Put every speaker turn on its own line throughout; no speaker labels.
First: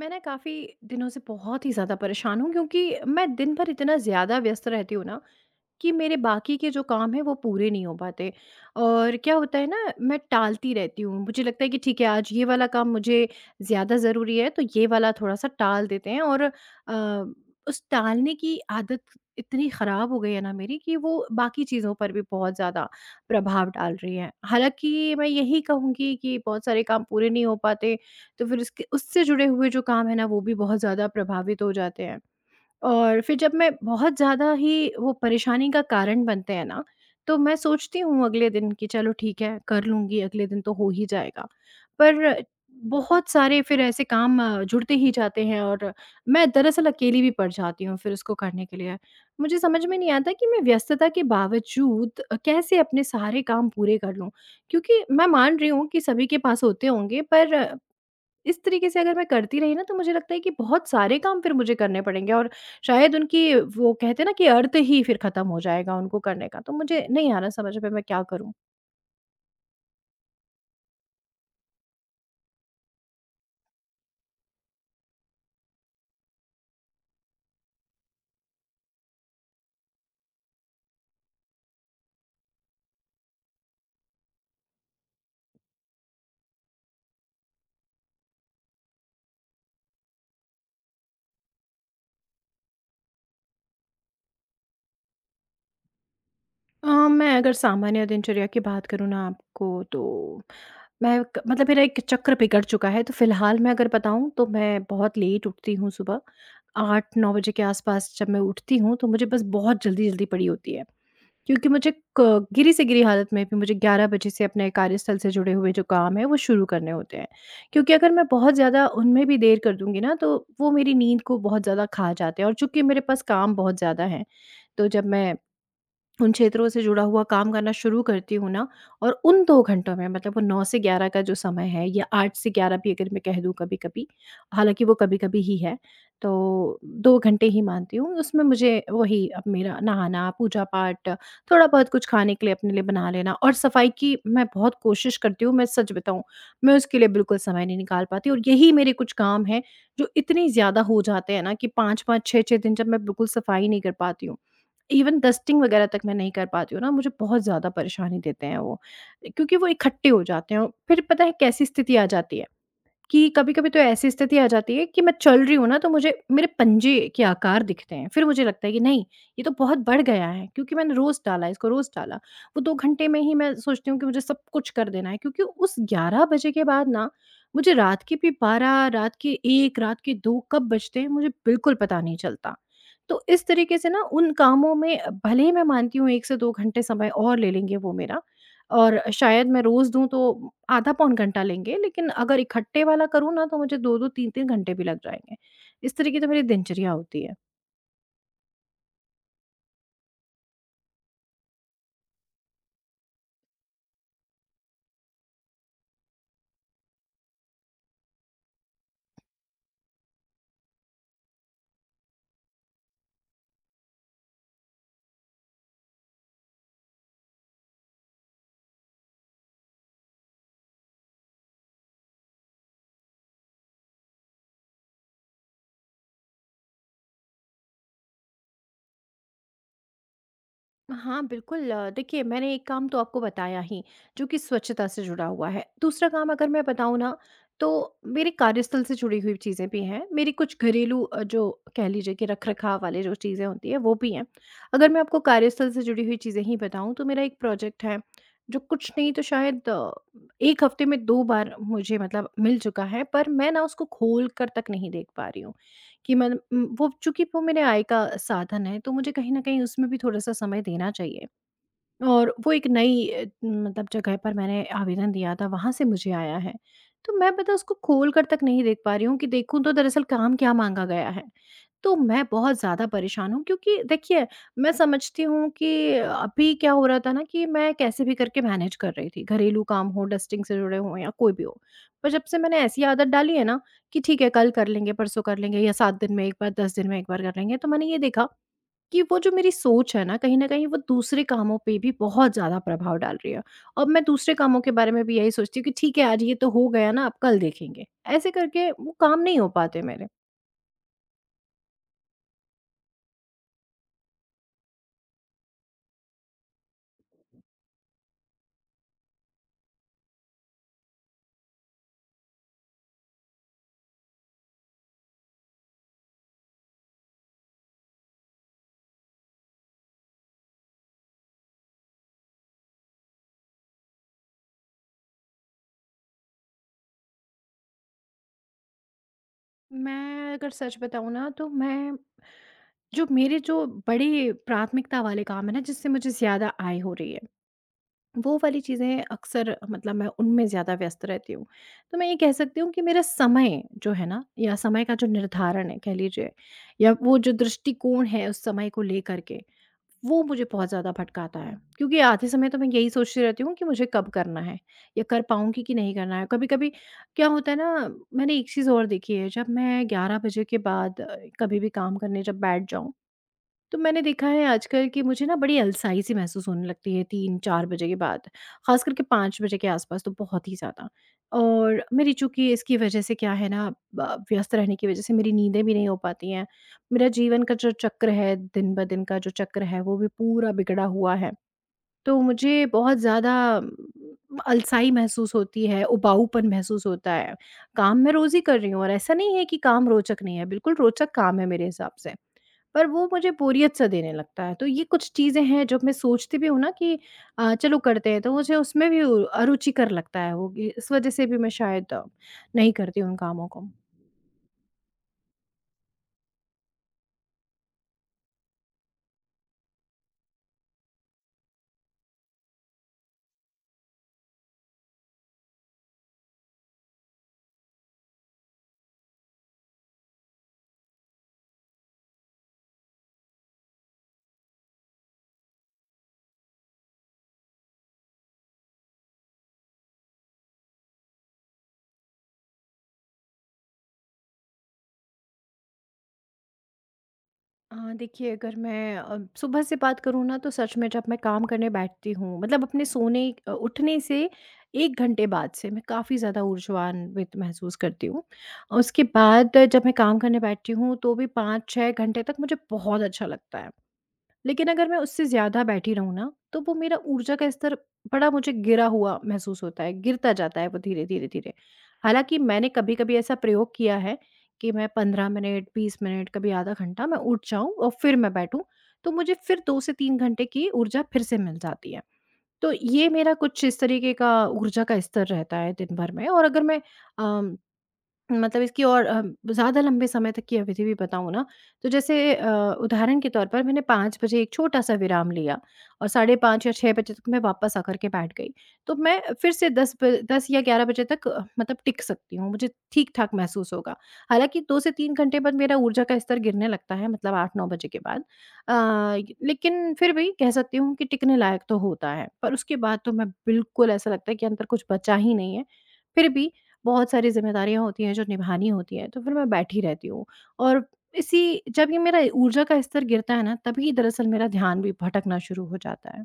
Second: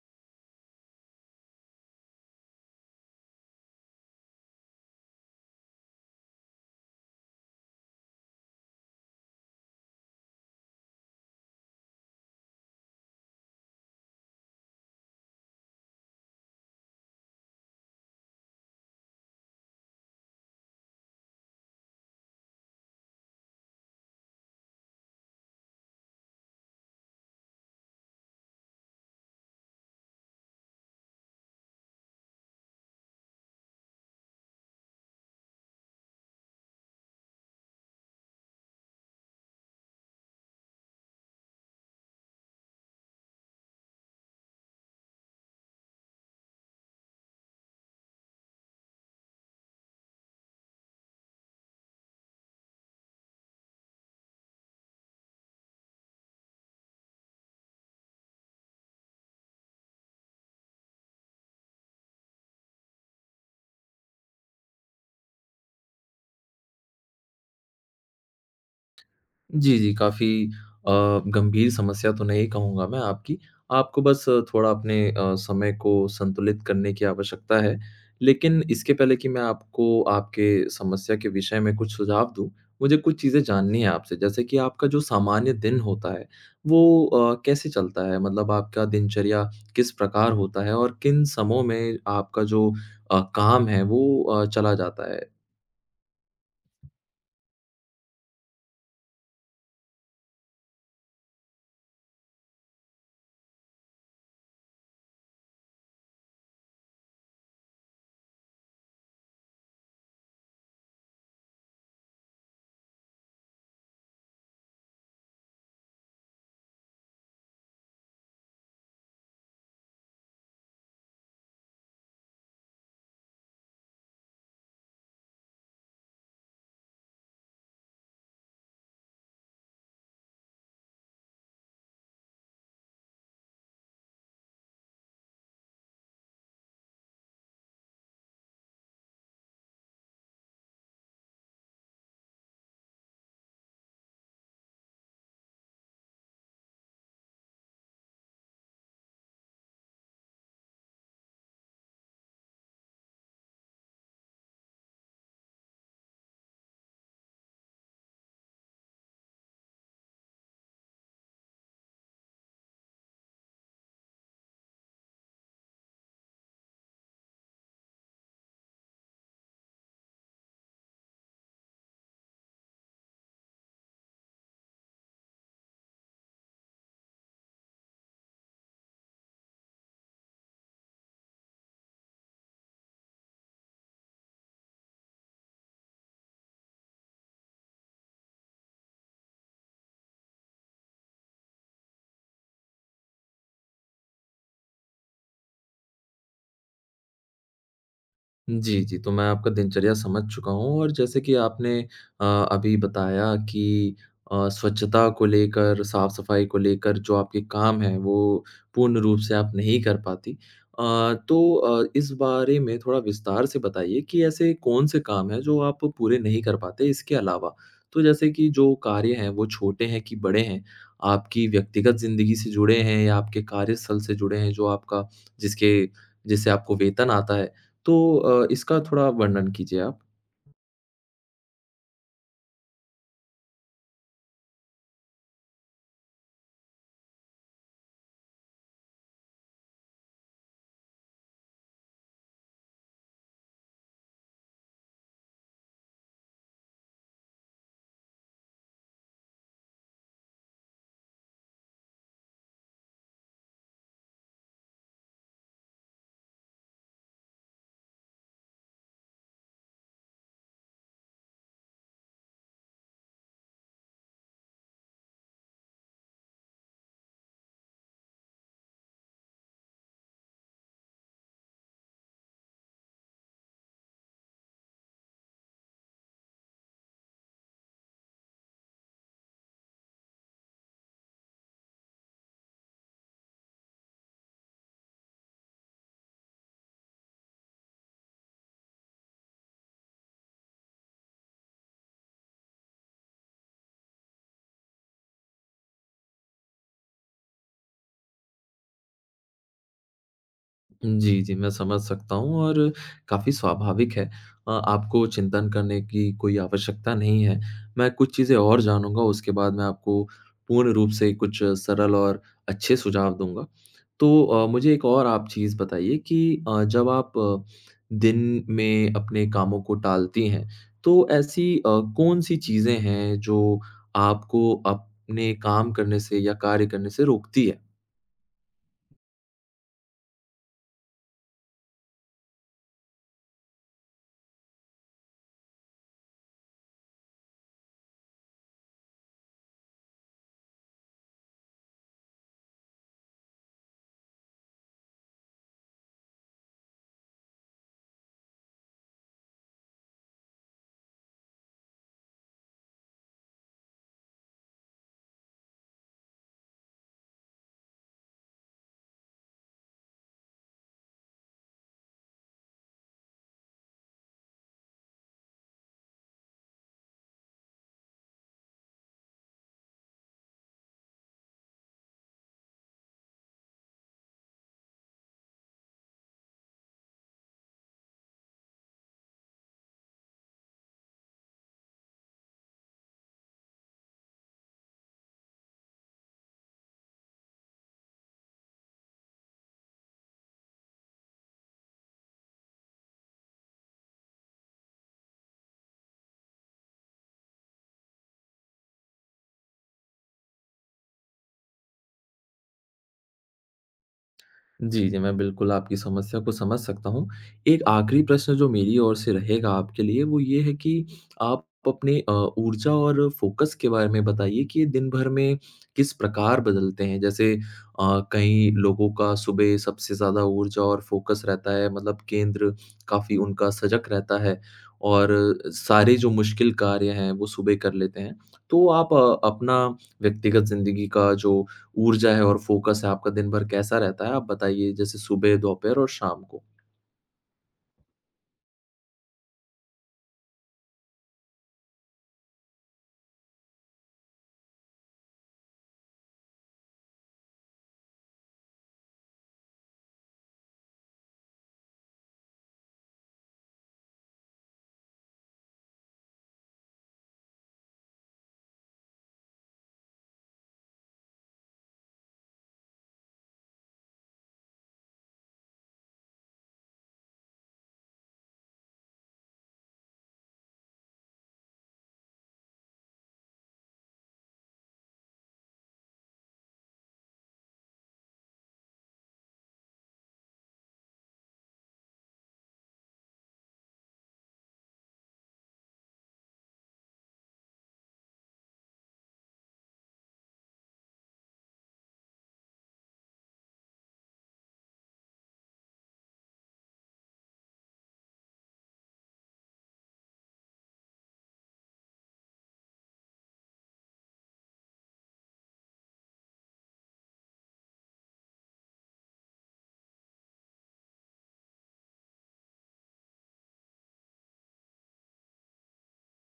मैं ना काफ़ी दिनों से बहुत ही ज़्यादा परेशान हूँ, क्योंकि मैं दिन भर इतना ज़्यादा व्यस्त रहती हूँ ना कि मेरे बाकी के जो काम हैं वो पूरे नहीं हो पाते। और क्या होता है ना, मैं टालती रहती हूँ। मुझे लगता है कि ठीक है, आज ये वाला काम मुझे ज़्यादा ज़रूरी है, तो ये वाला थोड़ा सा टाल देते हैं। और उस टालने की आदत इतनी ख़राब हो गई है ना मेरी, कि वो बाकी चीज़ों पर भी बहुत ज़्यादा प्रभाव डाल रही है। हालांकि मैं यही कहूँगी कि बहुत सारे काम पूरे नहीं हो पाते, तो फिर उसके उससे जुड़े हुए जो काम है ना वो भी बहुत ज़्यादा प्रभावित हो जाते हैं। और फिर जब मैं बहुत ज़्यादा ही वो परेशानी का कारण बनते हैं ना, तो मैं सोचती हूँ अगले दिन कि चलो ठीक है, कर लूँगी, अगले दिन तो हो ही जाएगा। पर बहुत सारे फिर ऐसे काम जुड़ते ही जाते हैं और मैं दरअसल अकेली भी पड़ जाती हूँ फिर उसको करने के लिए। मुझे समझ में नहीं आता कि मैं व्यस्तता के बावजूद कैसे अपने सारे काम पूरे कर लूँ? क्योंकि मैं मान रही हूँ कि सभी के पास होते होंगे, पर इस तरीके से अगर मैं करती रही ना, तो मुझे लगता है कि बहुत सारे काम फिर मुझे करने पड़ेंगे और शायद उनकी वो कहते हैं ना कि अर्थ ही फिर खत्म हो जाएगा उनको करने का। तो मुझे नहीं आ रहा समझ में, मैं क्या करूं।
जी, जी, काफ़ी अ, गंभीर समस्या तो नहीं कहूँगा मैं आपकी। आपको बस थोड़ा अपने समय को संतुलित करने की आवश्यकता है। लेकिन इसके पहले कि मैं आपको आपके समस्या के विषय में कुछ सुझाव दूँ, मुझे कुछ चीज़ें जाननी है आपसे। जैसे कि आपका जो सामान्य दिन होता है, वो कैसे चलता है? मतलब आपका दिनचर्या किस प्रकार होता है और किन समयों में आपका जो काम है वो चला जाता है?
मैं अगर सामान्य दिनचर्या की बात करूँ ना आपको, तो मैं मतलब मेरा एक चक्र बिगड़ चुका है, तो फिलहाल मैं अगर बताऊँ तो मैं बहुत लेट उठती हूँ। सुबह 8-9 बजे के आसपास जब मैं उठती हूँ तो मुझे बस बहुत जल्दी जल्दी पड़ी होती है, क्योंकि मुझे क गिरी से गिरी हालत में भी मुझे 11 बजे से अपने कार्यस्थल से जुड़े हुए जो काम हैं, वो शुरू करने होते हैं। क्योंकि अगर मैं बहुत ज़्यादा उनमें भी देर कर दूँगी ना, तो वो मेरी नींद को बहुत ज़्यादा खा जाते हैं। और चूँकि मेरे पास काम बहुत ज़्यादा हैं, तो जब मैं उन क्षेत्रों से जुड़ा हुआ काम करना शुरू करती हूँ ना और उन 2 घंटों में, मतलब वो 9 से 11 का जो समय है, या 8 से 11 भी अगर मैं कह दूँ कभी-कभी, हालाँकि वो कभी-कभी ही है, तो 2 घंटे ही मानती हूँ। उसमें मुझे वही अब मेरा नहाना, पूजा-पाठ, थोड़ा बहुत कुछ खाने के लिए अपने लिए बना लेना और सफाई की मैं बहुत कोशिश करती हूँ, मैं सच बताऊँ, मैं उसके लिए बिल्कुल समय नहीं निकाल पाती। और यही मेरे कुछ काम हैं, जो इतने ज़्यादा हो जाते हैं ना कि 5-5, 6-6 दिन जब मैं बिल्कुल सफाई नहीं कर पाती हूँ। इवन डस्टिंग वगैरह तक मैं नहीं कर पाती हूँ ना, मुझे बहुत ज़्यादा परेशानी देते हैं वो, क्योंकि वो इकट्ठे हो जाते हैं और फिर पता है कैसी स्थिति आ जाती है, कि कभी-कभी तो ऐसी स्थिति आ जाती है कि मैं चल रही हूँ ना तो मुझे मेरे पंजे के आकार दिखते हैं। फिर मुझे लगता है कि नहीं, ये तो बहुत बढ़ गया है, क्योंकि मैंने रोज़ डाला इसको, रोज़ डाला। वो 2 घंटे में ही मैं सोचती हूँ कि मुझे सब कुछ कर देना है, क्योंकि उस 11 बजे के बाद ना मुझे रात के भी 12, रात के 1, रात के 2 कब बजते हैं मुझे बिल्कुल पता नहीं चलता। तो इस तरीके से ना उन कामों में, भले ही मैं मानती हूँ 1 से 2 घंटे समय और ले लेंगे वो मेरा, और शायद मैं रोज़ दूँ तो आधा पौन घंटा लेंगे, लेकिन अगर इकट्ठे वाला करूँ ना तो मुझे 2-2, 3-3 घंटे भी लग जाएँगे। इस तरीके से मेरी दिनचर्या होती है।
जी, जी। तो मैं आपका दिनचर्या समझ चुका हूँ और जैसे कि आपने अ, अभी बताया कि स्वच्छता को लेकर, साफ-सफाई को लेकर जो आपके काम हैं, वो पूर्ण रूप से आप नहीं कर पाती। तो इस बारे में थोड़ा विस्तार से बताइए कि ऐसे कौन-से काम हैं जो आप पूरे नहीं कर पाते इसके अलावा? तो जैसे कि जो कार्य हैं, वो छोटे हैं कि बड़े हैं? आपकी व्यक्तिगत ज़िंदगी से जुड़े हैं या आपके कार्यस्थल से जुड़े हैं जो आपका जिसके जिससे आपको वेतन आता है? तो इसका थोड़ा वर्णन कीजिए आप।
हाँ, बिल्कुल। देखिए, मैंने एक काम तो आपको बताया ही, जो कि स्वच्छता से जुड़ा हुआ है। दूसरा काम अगर मैं बताऊँ ना, तो मेरे कार्यस्थल से जुड़ी हुई चीज़ें भी हैं। मेरी कुछ घरेलू जो कह लीजिए कि रख-रखाव वाले जो चीज़ें होती हैं वो भी हैं। अगर मैं आपको कार्यस्थल से जुड़ी हुई चीज़ें ही बताऊँ तो मेरा एक प्रोजेक्ट है, जो कुछ नहीं तो शायद 1 हफ्ते में 2 बार मुझे मतलब मिल चुका है, पर मैं ना उसको खोल कर तक नहीं देख पा रही हूँ। कि मैं वो चूँकि वो मेरे आय का साधन है, तो मुझे कहीं न कहीं उसमें भी थोड़ा-सा समय देना चाहिए। और वो एक नई मतलब जगह पर मैंने आवेदन दिया था, वहाँ से मुझे आया है। तो मैं पता है उसको खोल कर तक नहीं देख पा रही हूँ, कि देखूँ तो दरअसल काम क्या माँगा गया है। तो मैं बहुत ज़्यादा परेशान हूँ, क्योंकि देखिए, मैं समझती हूँ कि अभी क्या हो रहा था ना कि मैं कैसे भी करके मैनेज कर रही थी, घरेलू काम हो, डस्टिंग से जुड़े हों या कोई भी हो। पर जब से मैंने ऐसी आदत डाली है ना कि ठीक है, कल कर लेंगे, परसों कर लेंगे या 7 दिन में 1 बार, 10 दिन में 1 बार कर लेंगे, तो मैंने ये देखा कि वो जो मेरी सोच है ना, कहीं न कहीं वो दूसरे कामों पे भी बहुत ज़्यादा प्रभाव डाल रही है। अब मैं दूसरे कामों के बारे में भी यही सोचती हूँ कि ठीक है, आज ये तो हो गया ना, अब कल देखेंगे। ऐसे करके वो काम नहीं हो पाते मेरे।
जी, जी, मैं समझ सकता हूँ और काफ़ी स्वाभाविक है। आपको चिंतन करने की कोई आवश्यकता नहीं है। मैं कुछ चीज़ें और जानूँगा, उसके बाद मैं आपको पूर्ण रूप से कुछ सरल और अच्छे सुझाव दूँगा। तो मुझे एक और आप चीज़ बताइए कि जब आप दिन में अपने कामों को टालती हैं, तो ऐसी कौन-सी चीज़ें हैं जो आपको अपने काम करने से या कार्य करने से रोकती है?
मैं अगर सच बताऊँ ना, तो मैं जो मेरे जो बड़े प्राथमिकता वाले काम है ना, जिससे मुझे ज़्यादा आय हो रही है, वो वाली चीज़ें अक्सर मतलब मैं उनमें ज़्यादा व्यस्त रहती हूँ। तो मैं ये कह सकती हूँ कि मेरा समय जो है ना, या समय का जो निर्धारण है कह लीजिए, या वो जो दृष्टिकोण है उस समय को लेकर के, वो मुझे बहुत ज़्यादा भटकाता है। क्योंकि आधे समय तो मैं यही सोचती रहती हूँ कि मुझे कब करना है, या कर पाऊँगी कि नहीं करना है। कभी-कभी क्या होता है ना, मैंने एक चीज़ और देखी है, जब मैं 11 बजे के बाद कभी भी काम करने जब बैठ जाऊँ, तो मैंने देखा है आजकल कि मुझे ना बड़ी अलसाई सी महसूस होने लगती है 3-4 बजे के बाद, ख़ास करके 5 बजे के आसपास तो बहुत ही ज़्यादा। और मेरी चूँकि इसकी वजह से क्या है ना, ब व्यस्त रहने की वजह से मेरी नींदें भी नहीं हो पाती हैं। मेरा जीवन का जो चक्र है, दिन-ब-दिन का जो चक्र है वो भी पूरा बिगड़ा हुआ है। तो मुझे बहुत ज़्यादा अलसाई महसूस होती है, उबाऊपन महसूस होता है। काम मैं रोज़ ही कर रही हूँ और ऐसा नहीं है कि काम रोचक नहीं है, बिल्कुल रोचक काम है मेरे हिसाब से। पर वो मुझे बोरियत-सा देने लगता है, तो ये कुछ चीज़ें हैं, जब मैं सोचती भी हूँ ना कि चलो करते हैं, तो मुझे उसमें भी उ अरुचिकर लगता है वो, कि इस वज़ह से भी मैं शायद नहीं करती उन कामों को।
जी, जी। मैं बिल्कुल आपकी समस्या को समझ सकता हूँ। एक आखिरी प्रश्न जो मेरी ओर से रहेगा आपके लिए वो ये है कि आप अपने ऊर्जा और फ़ोकस के बारे में बताइए कि ये दिन भर में किस प्रकार बदलते हैं? जैसे कई लोगों का सुबह सबसे ज़्यादा ऊर्जा और फ़ोकस रहता है मतलब केंद्र काफ़ी उनका सजग रहता है और सारे जो मुश्किल कार्य हैं वो सुबह कर लेते हैं। तो आप अपना व्यक्तिगत ज़िंदगी का जो ऊर्जा है और फ़ोकस है आपका दिन भर कैसा रहता है? आप बताइए जैसे सुबह, दोपहर और शाम को।
देखिए, अगर मैं सुबह से बात करूँ ना, तो सच में जब मैं काम करने बैठती हूँ मतलब अपने सोने उठने से 1 घंटे बाद से मैं काफ़ी ज़्यादा ऊर्जान्वित महसूस करती हूँ। उसके बाद जब मैं काम करने बैठती हूँ तो भी 5-6 घंटे तक मुझे बहुत अच्छा लगता है। लेकिन अगर मैं उससे ज़्यादा बैठी रहूँ ना, तो वो मेरा ऊर्जा का स्तर बड़ा मुझे गिरा हुआ महसूस होता है, गिरता जाता है वो धीरे, धीरे, धीरे। हालाँकि मैंने कभी-कभी ऐसा प्रयोग किया है कि मैं 15 मिनट, 20 मिनट, कभी आधा घंटा मैं उठ जाऊँ और फिर मैं बैठूँ, तो मुझे फिर 2 से 3 घंटे की ऊर्जा फिर से मिल जाती है। तो ये मेरा कुछ इस तरीके का ऊर्जा का स्तर रहता है दिन भर में। और अगर मैं अम मतलब इसकी और ज़्यादा लंबे समय तक की अवधि भी बताऊँ ना, तो जैसे उदाहरण के तौर पर मैंने 5 बजे एक छोटा-सा विराम लिया और साढ़े 5 या 6 बजे तक मैं वापस आकर के बैठ गई। तो मैं फिर से 10 या 11 बजे तक मतलब टिक सकती हूँ, मुझे ठीक-ठाक महसूस होगा। हालाँकि 2 से 3 घंटे बाद मेरा ऊर्जा का स्तर गिरने लगता है, मतलब 8-9 बजे के बाद। अ, लेकिन फिर भी कह सकती हूँ कि टिकने लायक तो होता है, पर उसके बाद तो मैं बिल्कुल ऐसा लगता है कि अंदर कुछ बचा ही नहीं है। फिर भी बहुत सारी ज़िम्मेदारियाँ होती हैं जो निभानी होती हैं, तो फिर मैं बैठी रहती हूँ। और इसी जब ये मेरा ऊर्जा का स्तर गिरता है ना, तभी दरअसल मेरा ध्यान भी भटकना शुरू हो जाता है।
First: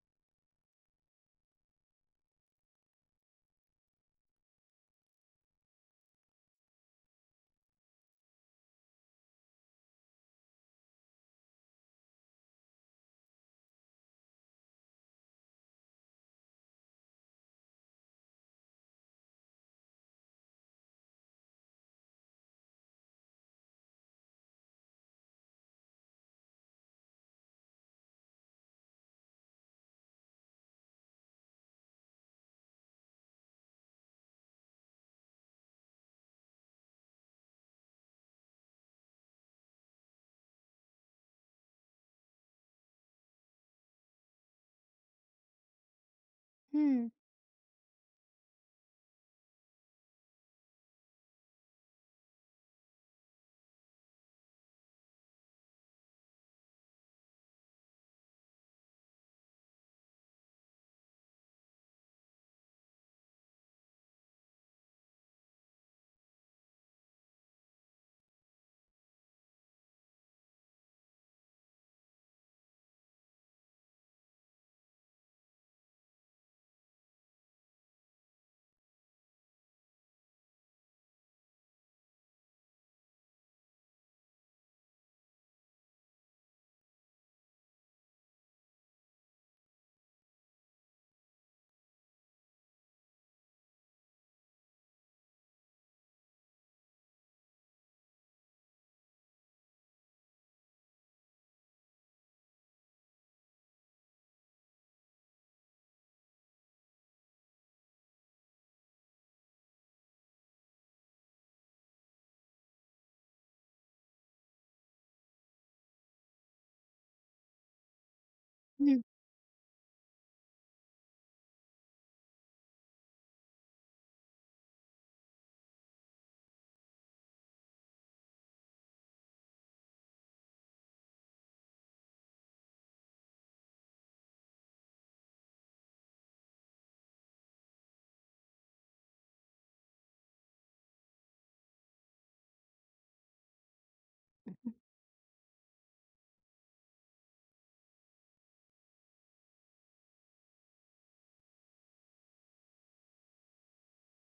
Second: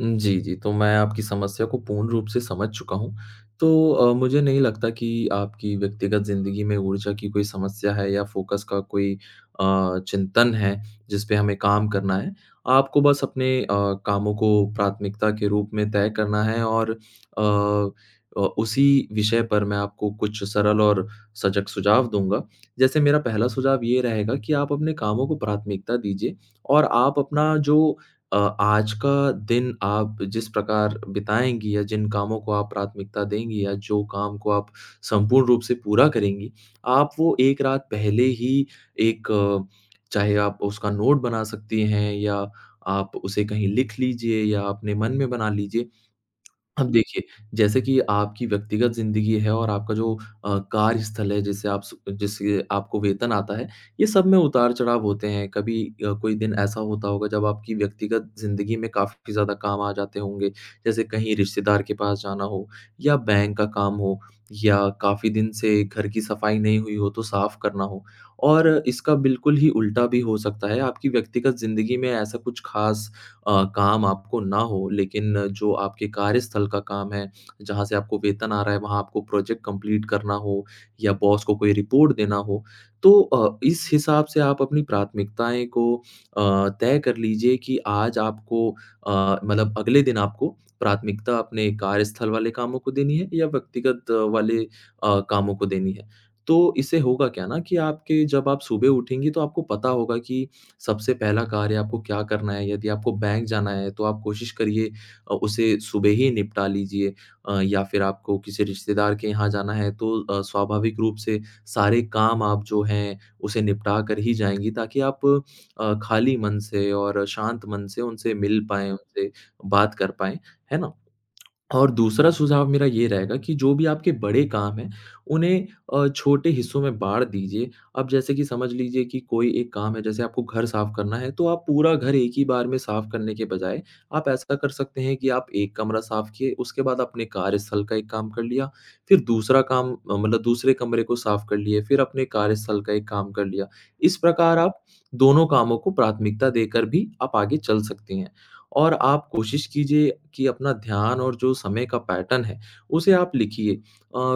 जी, जी। तो मैं आपकी समस्या को पूर्ण रूप से समझ चुका हूँ। तो मुझे नहीं लगता कि आपकी व्यक्तिगत ज़िंदगी में ऊर्जा की कोई समस्या है या फ़ोकस का कोई चिंतन है, जिस पे हमें काम करना है। आपको बस अपने कामों को प्राथमिकता के रूप में तय करना है और अ उसी विषय पर मैं आपको कुछ सरल और सजग सुझाव दूँगा। जैसे मेरा पहला सुझाव ये रहेगा कि आप अपने कामों को प्राथमिकता दीजिए और आप अपना जो आज का दिन आप जिस प्रकार बिताएँगी या जिन कामों को आप प्राथमिकता देंगी या जो काम को आप संपूर्ण रूप से पूरा करेंगी, आप वो 1 रात पहले ही एक चाहे आप उसका नोट बना सकती हैं या आप उसे कहीं लिख लीजिए या अपने मन में बना लीजिए। अब
हुँ,
देखिए, जैसे कि आपकी व्यक्तिगत ज़िंदगी है और आपका जो कार्यस्थल है जिसे आप सु जिससे आपको वेतन आता है, ये सब में उतार-चढ़ाव होते हैं। कभी कोई दिन ऐसा होता होगा जब आपकी व्यक्तिगत ज़िंदगी में काफ़ी ज़्यादा काम आ जाते होंगे, जैसे कहीं रिश्तेदार के पास जाना हो या बैंक का काम हो या काफ़ी दिन से घर की सफाई नहीं हुई हो तो साफ़ करना हो। और इसका बिल्कुल ही उल्टा भी हो सकता है, आपकी व्यक्तिगत ज़िंदगी में ऐसा कुछ ख़ास काम आपको ना हो, लेकिन जो आपके कार्यस्थल का काम है, जहाँ से आपको वेतन आ रहा है, वहाँ आपको प्रोजेक्ट कंप्लीट करना हो या बॉस को कोई रिपोर्ट देना हो, तो इस हिसाब से आप अपनी प्राथमिकताएँ को अ, तय कर लीजिए कि आज आपको मतलब अगले दिन आपको प्राथमिकता अपने कार्यस्थल वाले कामों को देनी है या व्यक्तिगत वाले कामों को देनी है। तो इससे होगा क्या ना कि आपके जब आप सुबह उठेंगी, तो आपको पता होगा कि सबसे पहला कार्य आपको क्या करना है, यदि आपको बैंक जाना है, तो आप कोशिश करिए उसे सुबह ही निपटा लीजिए या फिर आपको किसी रिश्तेदार के यहाँ जाना है, तो स्वाभाविक रूप से सारे काम आप जो हैं, उसे निपटा कर ही जाएँगी, ताकि आप खाली मन से और शांत मन से उनसे मिल पाएँ,
हुँ।
उनसे बात कर पाएँ, है ना? और दूसरा सुझाव मेरा ये रहेगा कि जो भी आपके बड़े काम हैं, उन्हें छोटे हिस्सों में बाँट दीजिए। अब जैसे कि समझ लीजिए कि कोई एक काम है, जैसे आपको घर साफ़ करना है, तो आप पूरा घर एक ही बार में साफ़ करने के बजाय, आप ऐसा कर सकते हैं कि आप एक कमरा साफ़ किए, उसके बाद अपने कार्यस्थल का एक काम कर लिया, फिर दूसरा काम मतलब दूसरे कमरे को साफ़ कर लिए, फिर अपने कार्यस्थल का एक काम कर लिया। इस प्रकार आप दोनों कामों को प्राथमिकता देकर भी आप आगे चल सकती हैं। और आप कोशिश कीजिए कि अपना ध्यान और जो समय का पैटर्न है, उसे आप लिखिए।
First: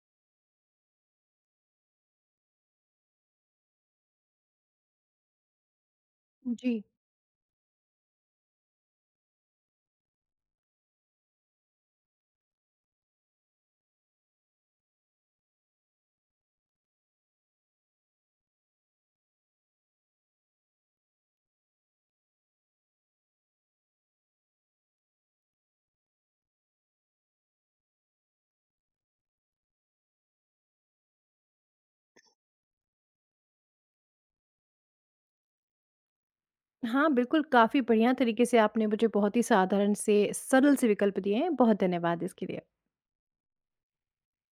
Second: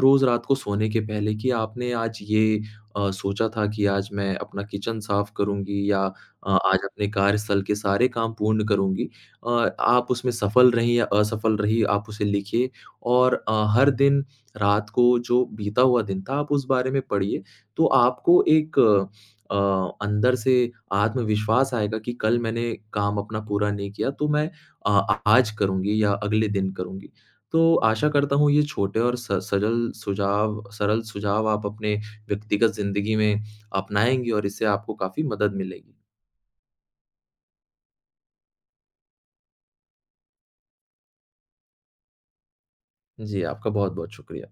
रोज़ रात को सोने के पहले कि आपने आज ये सोचा था कि आज मैं अपना किचन साफ़ करूँगी या
जी।
आज अपने कार्यस्थल के सारे काम पूर्ण करूँगी। अ, आप उसमें सफल रहीं या असफल रहीं, आप उसे लिखिए और हर दिन रात को जो बीता हुआ दिन था, आप उस बारे में पढ़िए। तो आपको एक अंदर से आत्मविश्वास आएगा कि कल मैंने काम अपना पूरा नहीं किया तो मैं आज करूँगी या अगले दिन करूँगी। तो आशा करता हूँ ये छोटे और स सरल सुझाव आप अपने व्यक्तिगत ज़िंदगी में अपनाएँगी और इससे आपको काफ़ी मदद मिलेगी।
हाँ, बिल्कुल। काफ़ी बढ़िया तरीके से आपने मुझे बहुत ही साधारण से सरल से विकल्प दिए हैं। बहुत धन्यवाद इसके लिए।
जी, आपका बहुत-बहुत शुक्रिया।